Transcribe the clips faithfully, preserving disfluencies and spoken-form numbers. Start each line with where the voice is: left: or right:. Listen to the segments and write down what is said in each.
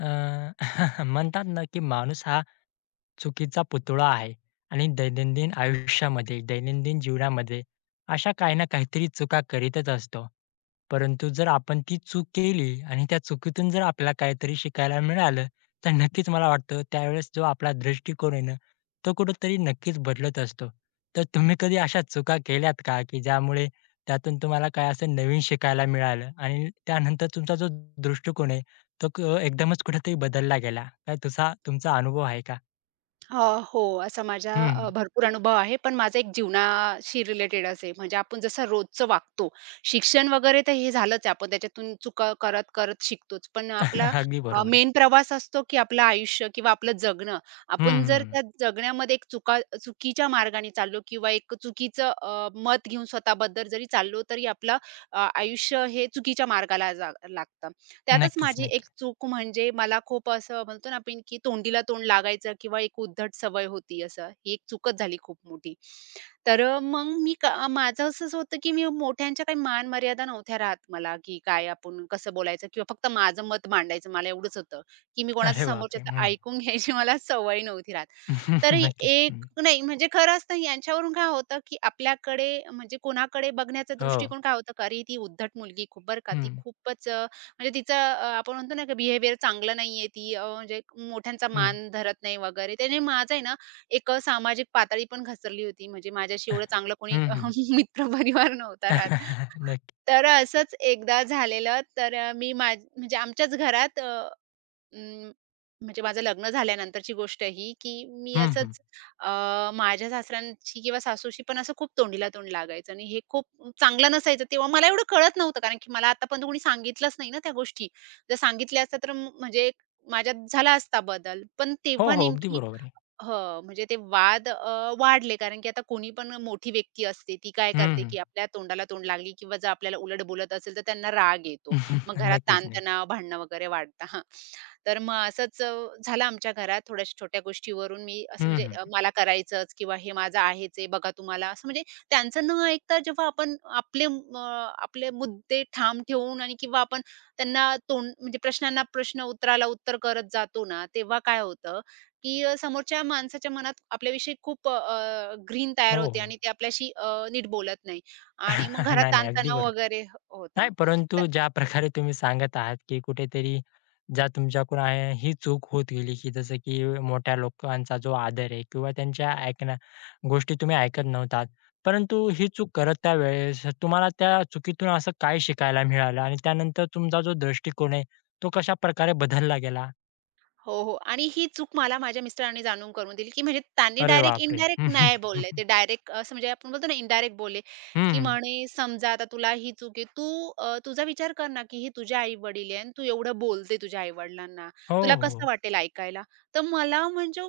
left: अ, म्हणतात ना, की माणूस हा चुकीचा पुतळा आहे आणि दैनंदिन आयुष्यामध्ये, दैनंदिन जीवनामध्ये अशा काही ना काहीतरी चुका करीतच असतो. परंतु जर आपण ती चूक केली आणि त्या चुकीतून जर आपल्याला काहीतरी शिकायला मिळालं, तर नक्कीच मला वाटतं त्यावेळेस जो आपला दृष्टिकोन आहे ना, तो कुठेतरी नक्कीच बदलत असतो. तर तुम्ही कधी अशा चुका केल्यात का, की ज्यामुळे त्यातून तुम्हाला काय असं नवीन शिकायला मिळालं आणि त्यानंतर तुमचा जो दृष्टिकोन आहे तो क एकदमच कुठेतरी बदलला गेला. काय तुझा तुमचा अनुभव आहे का?
right: अ, हो, असा माझा अ,
left: हं.
right: भरपूर अनुभव आहे, पण माझा एक जीवनाशी रिलेटेड असे म्हणजे आपण जसं रोजचं वागतो. शिक्षण वगैरे तर हे झालंच आहे. आपण त्याच्यातून चुका करत-करत शिकतोच. पण आपला
left: अगदी बरोबर आहे.
right: मेन प्रवास असतो, की आपलं आयुष्य किंवा आपलं जगणं.
left: हं,
right: आपण जर
left: हं,
right: त्या जगण्यामध्ये एक चुका चुकीच्या मार्गाने चाललो किंवा एक चुकीचं अ, मत घेऊन स्वतःबद्दल जरी चाललो, तरी आपलं अ, आयुष्य हे चुकीच्या मार्गाला जा लागतं. त्यातच
left: नक्कीच,
right: माझी
left: नक्कीच.
right: एक चूक म्हणजे मला खूप असं म्हणतो ना आपण की तोंडीला तोंड लागायचं किंवा एक उद्धट सवय होती असं. ही एक चूकच झाली खूप मोठी. तर अ, मग मी क माझं असंच होतं की मी मोठ्यांच्या काही मान मर्यादा नव्हत्या राहत मला की काय आपण कसं बोलायचं किंवा फक्त माझं मत मांडायचं मला एवढंच होतं, की मी कोणाचं
left: अरे बापरे!
right: समोरच्याचं
left: हं.
right: ऐकून घ्यायची मला सवय नव्हती राहत. तर
left: नक्कीच.
right: एक
left: हं.
right: नाही म्हणजे खरं असतं यांच्यावरून काय होतं की आपल्याकडे म्हणजे कोणाकडे बघण्याचा
left: हो.
right: दृष्टिकोन काय होतं, का "अरे, ती उद्धट मुलगी खूप बरं का, ती
left: हं,
right: खूपच म्हणजे तिचं अ, आपण म्हणतो ना, की बिहेवियर चांगलं नाहीये ती अ, म्हणजे मोठ्यांचा
left: हं.
right: मान धरत नाही वगैरे. त्याने माझं आहे ना, एक अ, सामाजिक पातळी पण घसरली होती. म्हणजे माझ्याशी एवढं चांगलं कोणी
left: हं,
right: अ,
left: हं.
right: मित्रपरिवार नव्हता राहत.
left: नक्की.
right: तर असंच एकदा झालेलं. तर अ, मी माझ म्हणजे आमच्याच घरात अ अं, म्हणजे माझं लग्न झाल्यानंतरची गोष्ट ही, की मी
left: हं, हं.
right: असंच अ, माझ्या सासऱ्यांची किंवा सासूशी पण असं खूप तोंडीला तोंड लागायचं आणि हे खूप चांगलं नसायचं. तेव्हा मला एवढं कळत नव्हतं कारण की मला आतापर्यंत कोणी सांगितलंच नाही ना त्या गोष्टी. जर सांगितल्या असत्या तर म- म्हणजे माझ्यात झाला असता बदल. पण
left: हो,
right: तेव्हा
left: हो. अगदी
right: नेमकी
left: बरोबर आहे.
right: हो, म्हणजे ते वाद अ, वाढले कारण की आता कोणी पण मोठी व्यक्ती असते, ती काय
left: हं,
right: करते
left: हं.
right: की आपल्या तोंडाला तोंड लागली किंवा जर आपल्याला उलट बोलत असेल तर त्यांना राग येतो. मग घरात
left: नक्कीच, नक्कीच.
right: ताणतणाव, भांडणं वगैरे वाढतं. हां. तर मग असंच अ, झालं आमच्या घरात थोड्याशा छोट्या गोष्टीवरून मी असं
left: हं,
right: म्हणजे
left: हं.
right: अ, मला करायचंच किंवा हे माझं आहेच आहे बघा तुम्हाला असं म्हणजे त्यांचं न ऐकता जेव्हा आपण आपले म, आपले मुद्दे ठाम ठेवून आणि किंवा आपण त्यांना तोंड म्हणजे प्रश्नांना प्रश्न उत्तराला उत्तर करत जातो ना तेव्हा काय होतं की अ, समोरच्या माणसाच्या मनात आपल्याविषयी खूप ग्रीन तयार
left: हो,
right: होते
left: हो.
right: आणि ते आपल्याशी अ, नीट बोलत नाही आणि मग घरात
left: नाही, नाही. अगदी
right: ताणतणाव
left: बरोबर.
right: वगैरे ह- होता
left: नाही,
right: तर
left: परंतु ज्या प्रकारे तुम्ही सांगत आहात, की कुठेतरी ज्या तुमच्याकडून आहे ही चूक होत गेली, की जसं की मोठ्या लोकांचा जो आदर आहे किंवा त्यांच्या ऐकण्या गोष्टी तुम्ही ऐकत नव्हतात. परंतु ही चूक करत त्यावेळेस तुम्हाला त्या चुकीतून असं काय शिकायला मिळालं? आणि त्यानंतर तुमचा जो दृष्टिकोन आहे, तो कशाप्रकारे बदलला गेला?
right: हो, हो. आणि ही चूक मला माझ्या मिस्टरांनी जाणून करून दिली, की म्हणजे त्यांनी
left: अरे
right: डायरेक्ट
left: बापरे!
right: इनडायरेक्ट
left: हं, हं,
right: नाही
left: हं,
right: बोलले. ते
left: हं.
right: डायरेक्ट असं म्हणजे आपण बोलतो ना इनडायरेक्ट बोलले, की
left: हं,
right: म्हणे समजा आता तुला ही चूक आहे. तू अ, तुझा विचार कर ना, की हे तुझे आई-वडील आहे आणि तू एवढं बोलते तुझ्या आई-वडिलांना.
left: हो,
right: तुला कसं
left: हो.
right: वाटेल ऐकायला? तर मला म्हणजे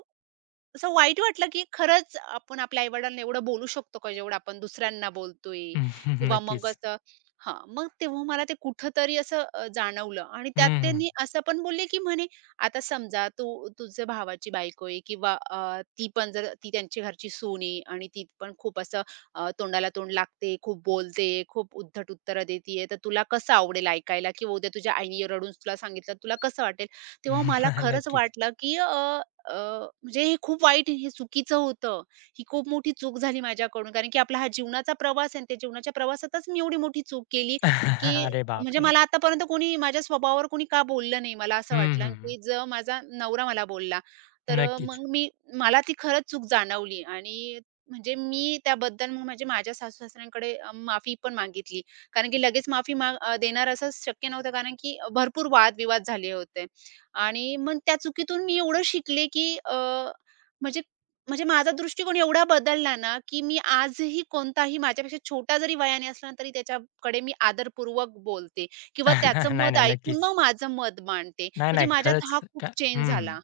right: असं वाईट वाटलं, की खरंच आपण आपल्या आई-वडिलांना एवढं बोलू शकतो का, जेवढं आपण दुसऱ्यांना बोलतोय?
left: हम्म,
right: किंवा मग
left: नक्कीच.
right: असं हां, मग तेव्हा मला ते कुठेतरी असं अ, जाणवलं आणि त्यात
left: हं, हं.
right: त्यांनी असं पण बोलले, की म्हणे, "आता समजा तू तुझ्या भावाची बायको आहे किंवा अ, ती पण जर ती त्यांची घरची सून आहे आणि ती पण खूप असं अ, तोंडाला तोंड लागते, खूप बोलते, खूप उद्धट उत्तरं देतीये, तर तुला कसं आवडेल ऐकायला? किंवा उद्या तुझ्या आईने रडून तुला सांगितलं, तुला कसं वाटेल?" तेव्हा मला खरंच
left: नक्कीच.
right: वाटलं, की अ, अ, म्हणजे हे खूप वाईट हे चुकीचं होतं. ही खूप मोठी चूक झाली माझ्याकडून. कारण की आपला हा जीवनाचा प्रवास आहे आणि त्या जीवनाच्या प्रवासातच मी एवढी मोठी चूक केली, की
left: अरे
right: म्हणजे
left: बापरे!
right: मला आतापर्यंत कोणी माझ्या स्वभावावर कोणी का बोललं नाही. मला असं
left: हं,
right: वाटलं,
left: हं.
right: की जर माझा नवरा मला बोलला, तर
left: नक्कीच.
right: मग मी मला ती खरंच चूक जाणवली आणि म्हणजे मी त्याबद्दल मग म्हणजे माझ्या सासू-सासऱ्यांकडे अ, माफी पण मागितली. कारण की लगेच माफी माग अ, देणार असं शक्य नव्हतं कारण की भरपूर वाद झाले होते. आणि मग त्या चुकीतून मी एवढं शिकले, की अ, म्हणजे म्हणजे माझा दृष्टिकोन एवढा बदलला ना, की मी आजही कोणताही माझ्यापेक्षा छोटा जरी वयाने असला ना, तरी त्याच्याकडे मी आदरपूर्वक बोलते किंवा त्याचं
left: नाही,
right: मत
left: नाही.
right: ऐकून
left: नक्कीच.
right: मग माझं मत मांडते.
left: नाही,
right: म्हणजे
left: नाही.
right: माझ्यात
left: खरंच
right: हा
left: का
right: खूप चेंज
left: हं.
right: झाला.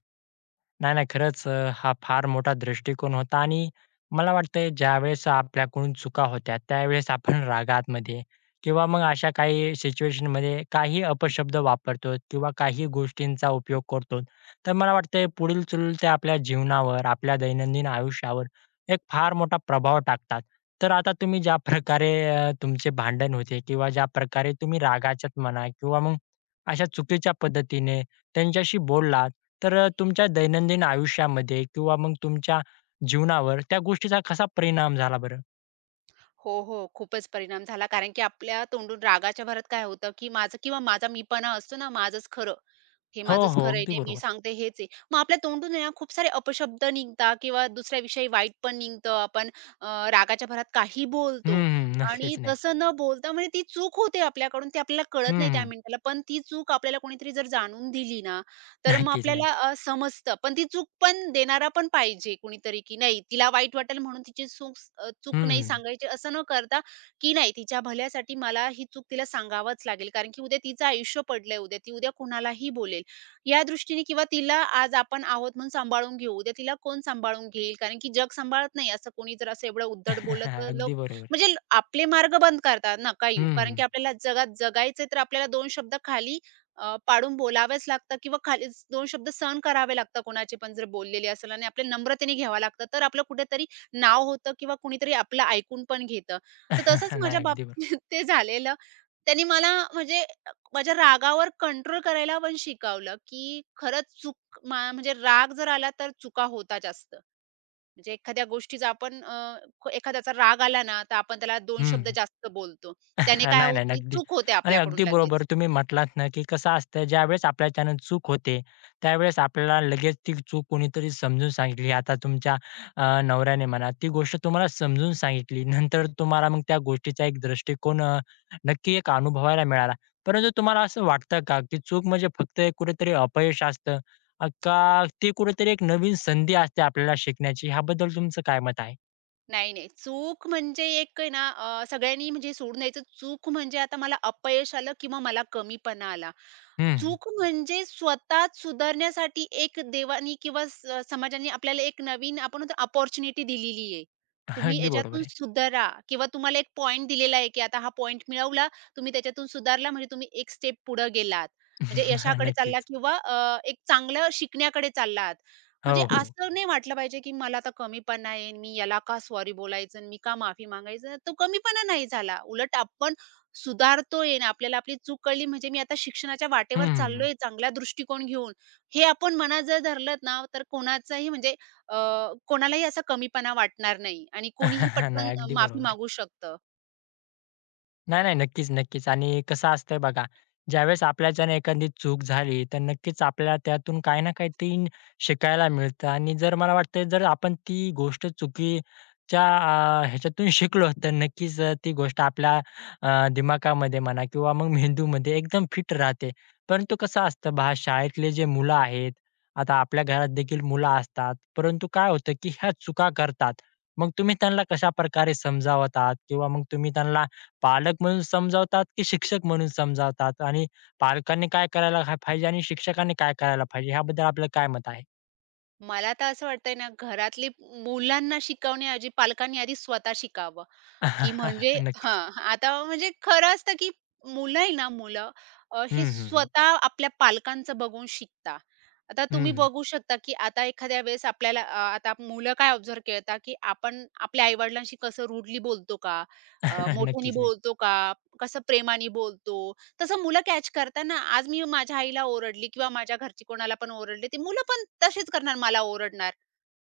left: नाही, नाही. खरंच अ, हा फार मोठा दृष्टिकोन होता आणि मला वाटतंय ज्यावेळेस आपल्याकडून चुका होत्या, त्यावेळेस आपण रागातमध्ये किंवा मग अशा काही सिच्युएशनमध्ये काही अपशब्द वापरतो किंवा काही गोष्टींचा उपयोग करतो. तर मला वाटतंय पुढील चुलते आपल्या जीवनावर, आपल्या दैनंदिन आयुष्यावर एक फार मोठा प्रभाव टाकतात. तर आता तुम्ही ज्या प्रकारे अ, तुमचे भांडण होते किंवा ज्या प्रकारे तुम्ही रागाच्यात म्हणा किंवा मग अशा चुकीच्या पद्धतीने त्यांच्याशी बोललात, तर अ, तुमच्या दैनंदिन आयुष्यामध्ये किंवा मग तुमच्या जीवनावर त्या गोष्टीचा कसा परिणाम झाला बरं?
right: हो, हो. खूपच परिणाम झाला. कारण की आपल्या तोंडून रागाच्या भरात काय होतं, की माझं किंवा माझा मीपणा असतो ना, माझंच खरं. हे
left: हो,
right: माझंच
left: हो.
right: खरं आहे,
left: अगदी
right: नेहमी
left: बरोबर आहे.
right: सांगते हेच आहे. मग आपल्या तोंडून आहे ना खूप सारे अपशब्द निघतात किंवा दुसऱ्याविषयी वाईट पण निघतं. आपण अ, रागाच्या भरात काही
left: हं,
right: बोलतो
left: हं.
right: आणि
left: नक्कीच, नक्कीच.
right: तसं न बोलता म्हणजे ती चूक होते आपल्याकडून ते आपल्याला
left: हं,
right: कळत नाही त्या
left: हं.
right: मिनिटाला. पण ती चूक आपल्याला कोणीतरी जर जाणून दिली ना, तर मग
left: नक्कीच,
right: आपल्याला
left: नक्कीच.
right: अ, समजतं. पण ती चूक पण देणारा पण पाहिजे कुणीतरी, की नाही तिला वाईट वाटेल म्हणून तिची चूक अ, चूक नाही
left: हं,
right: सांगायची असं न करता, की नाही तिच्या भल्यासाठी मला ही चूक तिला सांगावंच लागेल. कारण की उद्या तिचं आयुष्य पडलंय उद्या. ती उद्या कुणालाही बोलेल. या दृष्टीने किंवा तिला आज आपण आहोत म्हणून सांभाळून घेऊ, उद्या तिला कोण सांभाळून घेईल? कारण की जग सांभाळत नाही. असं कोणी जर असं एवढं उद्धट बोललं तर लोक
left: अगदी बरोबर आहे.
right: म्हणजे ल- आपले मार्ग बंद करतात, नका येऊ. कारण की
left: हं,
right: आपल्याला जगात जगायचंय तर आपल्याला दोन शब्द खाली अ, पाडून बोलावेच लागतात किंवा खालीच दोन शब्द सहन करावे लागतात कोणाचे पण जर बोललेले असेल आणि आपल्या नम्रतेने घ्यावं लागतं. तर आपलं कुठेतरी नाव होतं किंवा कुणीतरी आपलं ऐकून पण घेतं.
left: हं.
right: तर तसंच माझ्या
left: नाही, अगदी
right: बाबतीत
left: बरोबर.
right: ते झालेलं. त्यांनी मला म्हणजे माझ्या रागावर कंट्रोल करायला पण शिकवलं, की खरंच चूक मा म्हणजे राग जर आला तर चुका होतात जास्त. म्हणजे एखाद्या गोष्टीचा आपण अ, ख- एखाद्याचा राग आला ना, तर आपण त्याला दोन शब्द
left: हं.
right: जास्त बोलतो. त्याने
left: हां,
right: काय
left: नाही, नाही.
right: होती
left: अगदी
right: चूक होते
left: आणि
right: आपल्याकडून
left: अगदी
right: लगेच.
left: बरोबर तुम्ही म्हटलात ना, की कसं असतं ज्यावेळेस आपल्याच्यानं चूक होते, त्यावेळेस आपल्याला लगेच ती चूक कोणीतरी समजून सांगितली. आता तुमच्या अ, नवऱ्याने म्हणा, ती गोष्ट तुम्हाला समजून सांगितली. नंतर तुम्हाला मग त्या गोष्टीचा एक दृष्टिकोन अ, नक्की एक अनुभवायला मिळाला. परंतु तुम्हाला असं वाटतं का, की चूक म्हणजे फक्त एक कुठेतरी अपयश असतं अ, का ती कुठेतरी एक नवीन संधी असते आपल्याला शिकण्याची? ह्याबद्दल तुमचं काय मत आहे?
right: नाही, नाही. चूक म्हणजे एक आहे ना अ, सगळ्यांनी म्हणजे सोडून द्यायचं. चूक म्हणजे आता मला अपयश आलं किंवा मला कमीपणा आला.
left: हं,
right: चूक म्हणजे स्वतः सुधारण्यासाठी एक देवानी किंवा स समाजाने आपल्याला एक नवीन आपण म्हणतो अपॉर्च्युनिटी दिलेली आहे. तुम्ही
left: अगदी बरोबर
right: याच्यातून
left: आहे.
right: सुधारा किंवा तुम्हाला एक पॉइंट दिलेला आहे, की आता हा पॉइंट मिळवला, तुम्ही त्याच्यातून सुधारला म्हणजे तुम्ही एक स्टेप पुढे गेलात. म्हणजे यशाकडे चालला
left: नक्कीच.
right: किंवा अ, एक चांगलं शिकण्याकडे चाललात. म्हणजे
left: हो, हो.
right: असं नाही वाटलं पाहिजे, की मला आता कमीपणा येईल, मी याला का सॉरी बोलायचं आणि मी का माफी मागायचं? तो कमीपणा नाही झाला. उलट आपण सुधारतोय आणि आपल्याला आपली चूक कळली म्हणजे मी आता शिक्षणाच्या
left: हं,
right: वाटेवर
left: हं,
right: चाललोय चांगला दृष्टिकोन घेऊन. हे आपण मनात जर धरलं ना, तर कोणाचाही म्हणजे अ, कोणालाही असा कमीपणा वाटणार नाही आणि
left: हं.
right: कोणीही पटकन
left: नाही, अगदी
right: माफी
left: बरोबर.
right: मागू शकतं.
left: नाही, नाही. नक्कीच, नक्कीच. आणि कसं असतंय बघा, ज्यावेळेस आपल्याच्याने एखादी चूक झाली, तर नक्कीच आपल्याला त्यातून काही ना काहीतरी शिकायला मिळतं आणि जर मला वाटतंय, जर आपण ती गोष्ट चुकीच्या अ, ह्याच्यातून शिकलो, तर नक्कीच अ, ती गोष्ट आपल्या अ, दिमागामध्ये म्हणा किंवा मग मेंदूमध्ये एकदम फिट राहते. परंतु कसं असतं पहा, शाळेतले जे मुलं आहेत, आता आपल्या घरात देखील मुलं असतात, परंतु काय होतं, की ह्या चुका करतात. मग तुम्ही त्यांना कशाप्रकारे समजावतात किंवा मग तुम्ही त्यांना पालक म्हणून समजावतात, की शिक्षक म्हणून समजावतात? आणि पालकांनी काय करायला हा पाहिजे आणि शिक्षकांनी काय करायला पाहिजे? ह्याबद्दल आपलं काय मत आहे?
right: मला तर असं वाटतंय ना, घरातली मुलांना शिकवण्याऐवजी पालकांनी आधी स्वतः शिकावं. की म्हणजे
left: नक्कीच.
right: हां, आता म्हणजे खरं असतं की मुलं आहे ना मुलं अ, हे
left: हं, हं, हं.
right: स्वतः आपल्या पालकांचं बघून शिकता. आता तुम्ही
left: हं.
right: बघू शकता की आता एखाद्या वेळेस आपल्याला अ, आता मुलं काय ऑब्झर्व्ह करतात की आपण आपल्या आई-वडिलांशी कसं रूडली बोलतो का? अ, मोठ्याने
left: नक्कीच नाही.
right: बोलतो का? कसं प्रेमाने बोलतो? तसं मुलं कॅच करतात ना. आज मी माझ्या आईला ओरडली किंवा माझ्या घरची कोणाला पण ओरडली, ती मुलं पण तशीच करणार, मला ओरडणार.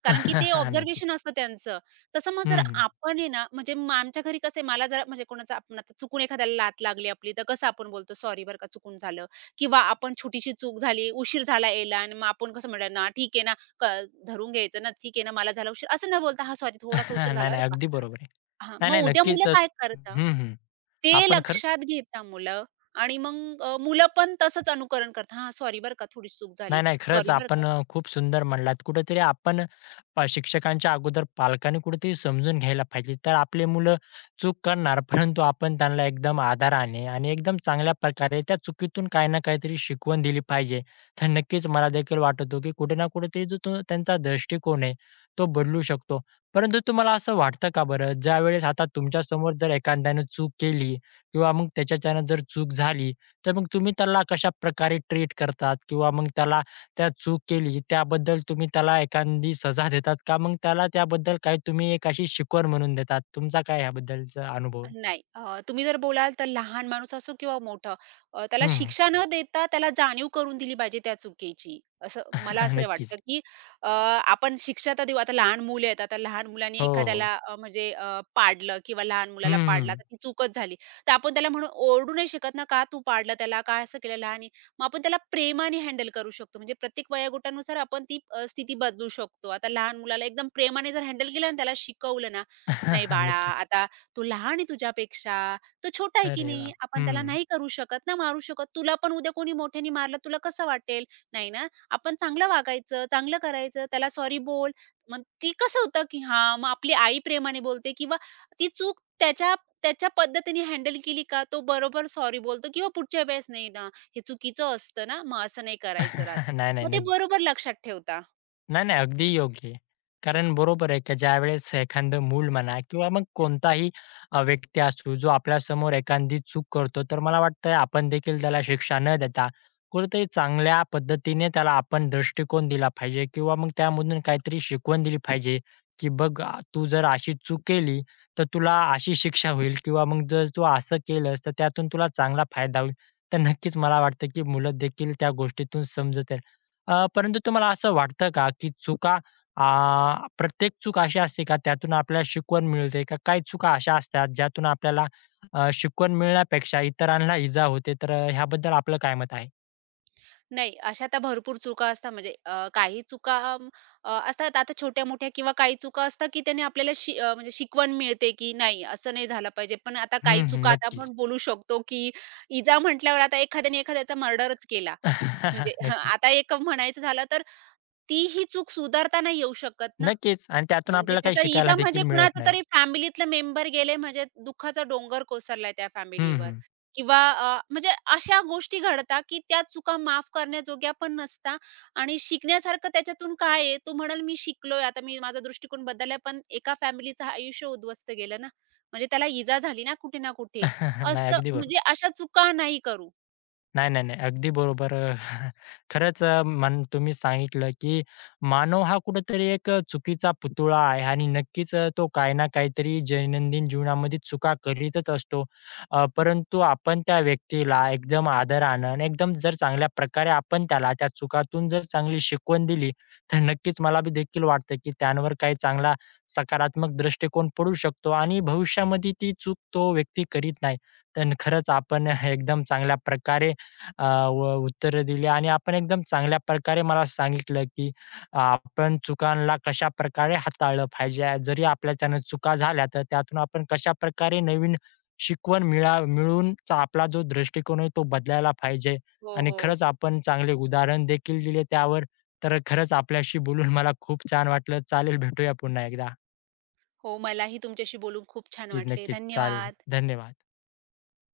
right: कारण की ते
left: नक्कीच.
right: ऑब्झर्वेशन असतं त्यांचं. तसं मग जर
left: हं, हं.
right: आपण आहे ना, म्हणजे मग आमच्या घरी कसं आहे, मला जरा म्हणजे कोणाचा आपण आता चुकून एखाद्याला लात लागली आपली, तर कसं आपण बोलतो, "सॉरी बरं का, चुकून झालं." किंवा आपण छोटीशी चूक झाली, उशीर झाला यायला आणि मग आपण कसं म्हणणार ना, "ठीक आहे ना, क धरून घ्यायचं ना, ठीक आहे ना, मला झाला उशीर." असं न बोलता, "हां, सॉरी, थोडासा उशीर
left: नाही,
right: झाला बरं
left: नाही.
right: का."
left: अगदी बरोबर आहे.
right: हां,
left: नाही, नाही.
right: मग उद्या मुलं
left: नक्कीच.
right: काय करता?
left: हं, हं.
right: ते
left: आपण खरंच
right: लक्षात घेता मुलं आणि मग अ, मुलं पण तसंच अनुकरण करतात. "हां, सॉरी बरं का, थोडीशी चूक झाली.
left: नाही, नाही. खरंच
right: सॉरी बरं का."
left: आपण अ, खूप सुंदर म्हणलात. कुठेतरी आपण अ, शिक्षकांच्या अगोदर पालकांनी कुठेतरी समजून घ्यायला पाहिजे. तर आपली मुलं चूक करणार, परंतु आपण त्यांना एकदम आदराने आणि एकदम चांगल्या प्रकारे त्या चुकीतून काही ना काहीतरी शिकवण दिली पाहिजे. तर नक्कीच मला देखील वाटतो, की कुठे ना कुठेतरी जो तो त्यांचा दृष्टिकोन आहे, तो बदलू शकतो. परंतु तुम्हाला असं वाटतं का बरं, ज्यावेळेस आता तुमच्यासमोर जर एखाद्याने चूक केली किंवा मग त्याच्याच्यानं जर चूक झाली, तर मग तुम्ही त्याला कशाप्रकारे ट्रीट करतात किंवा मग त्याला त्या चूक केली त्याबद्दल तुम्ही त्याला एखादी सजा देतात का? मग त्याला त्याबद्दल काही तुम्ही एक अशी शिकवण म्हणून देतात? तुमचा काय ह्याबद्दलचा अनुभव आहे?
right: नाही. अ, तुम्ही जर बोलाल तर लहान माणूस असो किंवा मोठा अ, त्याला
left: हं,
right: शिक्षा न देता त्याला जाणीव करून दिली पाहिजे त्या चुकीची. असं मला असं
left: नक्कीच.
right: वाटतं, की अ, आपण शिक्षा तर देऊ. आता लहान मुले आहेत. आता लहान मुलांनी
left: हो, हो.
right: एखाद्याला अ, म्हणजे अ, पाडलं किंवा लहान मुलाला
left: हं,
right: पाडला तर ती चूकच झाली. तर आपण त्याला म्हणून ओरडू नाही शकत ना, का तू पाडलं त्याला? का असं केलं लहानी? मग आपण त्याला प्रेमाने हँडल करू शकतो. म्हणजे प्रत्येक वयोगटानुसार आपण ती अ, स्थिती बदलू शकतो. आता लहान मुलाला एकदम प्रेमाने जर हँडल केलं आणि त्याला शिकवलं ना, "नाही बाळा,
left: नक्कीच.
right: आता तो लहान आहे तुझ्यापेक्षा, तो छोटा आहे की
left: अरे
right: नाही,
left: बाप!
right: आपण
left: हं.
right: त्याला नाही करू शकत ना, मारू शकत. तुला पण उद्या कोणी मोठ्याने मारलं तुला कसं वाटेल? नाही ना, आपण चांगलं वागायचं, चांगलं करायचं, त्याला सॉरी बोल. मग ती कसं होतं, की हां, मग आपली आई प्रेमाने बोलते किंवा ती चूक त्याच्या त्याच्या पद्धतीने हँडल केली का, तो बरोबर सॉरी बोलतो किंवा पुढच्या वेळेस नाही ना, हे चुकीचं असतं ना, मग असं नाही करायचं राहत.
left: नाही, नाही.
right: मग ते
left: नक्की.
right: बरोबर लक्षात ठेवता.
left: नाही, नाही. अगदी योग्य आहे. कारण बरोबर आहे की ज्यावेळेस एखादं मूल म्हणा किंवा मग कोणताही अ, व्यक्ती असू जो आपल्यासमोर एखादी चूक करतो, तर मला वाटतंय आपण देखील त्याला शिक्षा न देता कुठेतरी चांगल्या पद्धतीने त्याला आपण दृष्टिकोन दिला पाहिजे किंवा मग त्यामधून काहीतरी शिकवण दिली पाहिजे, की "बघ आ, तू जर अशी चूक केली, तर तुला अशी शिक्षा होईल किंवा मग जर तू असं केलंस, तर त्यातून तुला चांगला फायदा होईल." तर नक्कीच मला वाटतं की मुलं देखील त्या गोष्टीतून समजत अ, परंतु तुम्हाला असं वाटतं का, की चुका अ, प्रत्येक चूक अशी असते का त्यातून आपल्याला शिकवण मिळते? का काही चुका अशा असतात ज्यातून आपल्याला अ, शिकवण मिळण्यापेक्षा इतरांना इजा होते? तर अ, ह्याबद्दल आपलं काय मत आहे?
right: नाही, अशा तर भरपूर चुका असतात म्हणजे अ, काही चुका अं, अ, असतात आता छोट्या-मोठ्या किंवा काही चुका असतात, की त्याने आपल्याला शि अ, म्हणजे शिकवण मिळते, की नाही असं नाही झालं पाहिजे. पण आता काही
left: हं, हं.
right: चुका आता
left: नक्कीच.
right: आपण बोलू शकतो, की इजा म्हटल्यावर आता एखाद्याने एखाद्याचा मर्डरच केला. म्हणजे हं,
left: नक्कीच.
right: आता एक म्हणायचं झालं तर ती ही चूक सुधारता नाही येऊ शकत ना.
left: नक्कीच आणि त्यातून
right: म्हणजे
left: आपल्याला काही
right: त्याचा इजा
left: शिकायला
right: म्हणजे
left: देखील मिळत
right: कुणाचा
left: नाही.
right: तरी फॅमिलीतला मेंबर गेले म्हणजे दुःखाचा डोंगर कोसरलाय त्या
left: हं,
right: फॅमिलीवर
left: हं.
right: किंवा अ, म्हणजे अशा गोष्टी घडतात, की त्या चुका माफ करण्याजोग्या पण नसतात आणि शिकण्यासारखं त्याच्यातून काय आहे? तो म्हणेल, "मी शिकलोय, आता मी माझा दृष्टिकोन बदललाय." पण एका फॅमिलीचं आयुष्य उद्ध्वस्त गेलं ना, म्हणजे त्याला इजा झाली ना कुठे ना कुठे.
left: नाही,
right: असं
left: अगदी बरोबर.
right: म्हणजे अशा चुका नाही करू.
left: नाही, नाही, नाही. अगदी बरोबर. अ, खरंच अ, म्हण तुम्ही सांगितलं, की मानव हा कुठेतरी एक अ, चुकीचा पुतळा आहे आणि नक्कीच अ, तो काही ना काहीतरी दैनंदिन जीवनामध्ये चुका करीतच असतो. अ, परंतु आपण त्या व्यक्तीला एकदम आदरानं आणि एकदम जर चांगल्या प्रकारे आपण त्याला त्या चुकातून जर चांगली शिकवण दिली, तर नक्कीच मला बी देखील वाटतं, की त्यांवर काही चांगला सकारात्मक दृष्टिकोन पडू शकतो आणि भविष्यामध्ये ती चूक तो व्यक्ती करीत नाही. तर खरंच आपण एकदम चांगल्या प्रकारे अ, व उत्तरं दिली आणि आपण एकदम चांगल्या प्रकारे मला सांगितलं, की आपण चुकांना कशाप्रकारे हाताळलं पाहिजे. जरी आपल्याच्यानं चुका झाल्या, तर त्यातून आपण कशाप्रकारे नवीन शिकवण मिळा मिळवूनचा आपला जो दृष्टिकोन आहे, तो बदलायला पाहिजे.
right: हो,
left: आणि
right: हो.
left: खरंच आपण चांगले उदाहरण देखील दिले त्यावर. तर खरंच आपल्याशी बोलून मला खूप छान वाटलं. चालेल, भेटूया पुन्हा एकदा.
right: हो, मलाही तुमच्याशी बोलून खूप छान
left: नक्कीच,
right: वाटले.
left: नक्कीच. चालेल.
right: धन्यवाद.
left: धन्यवाद.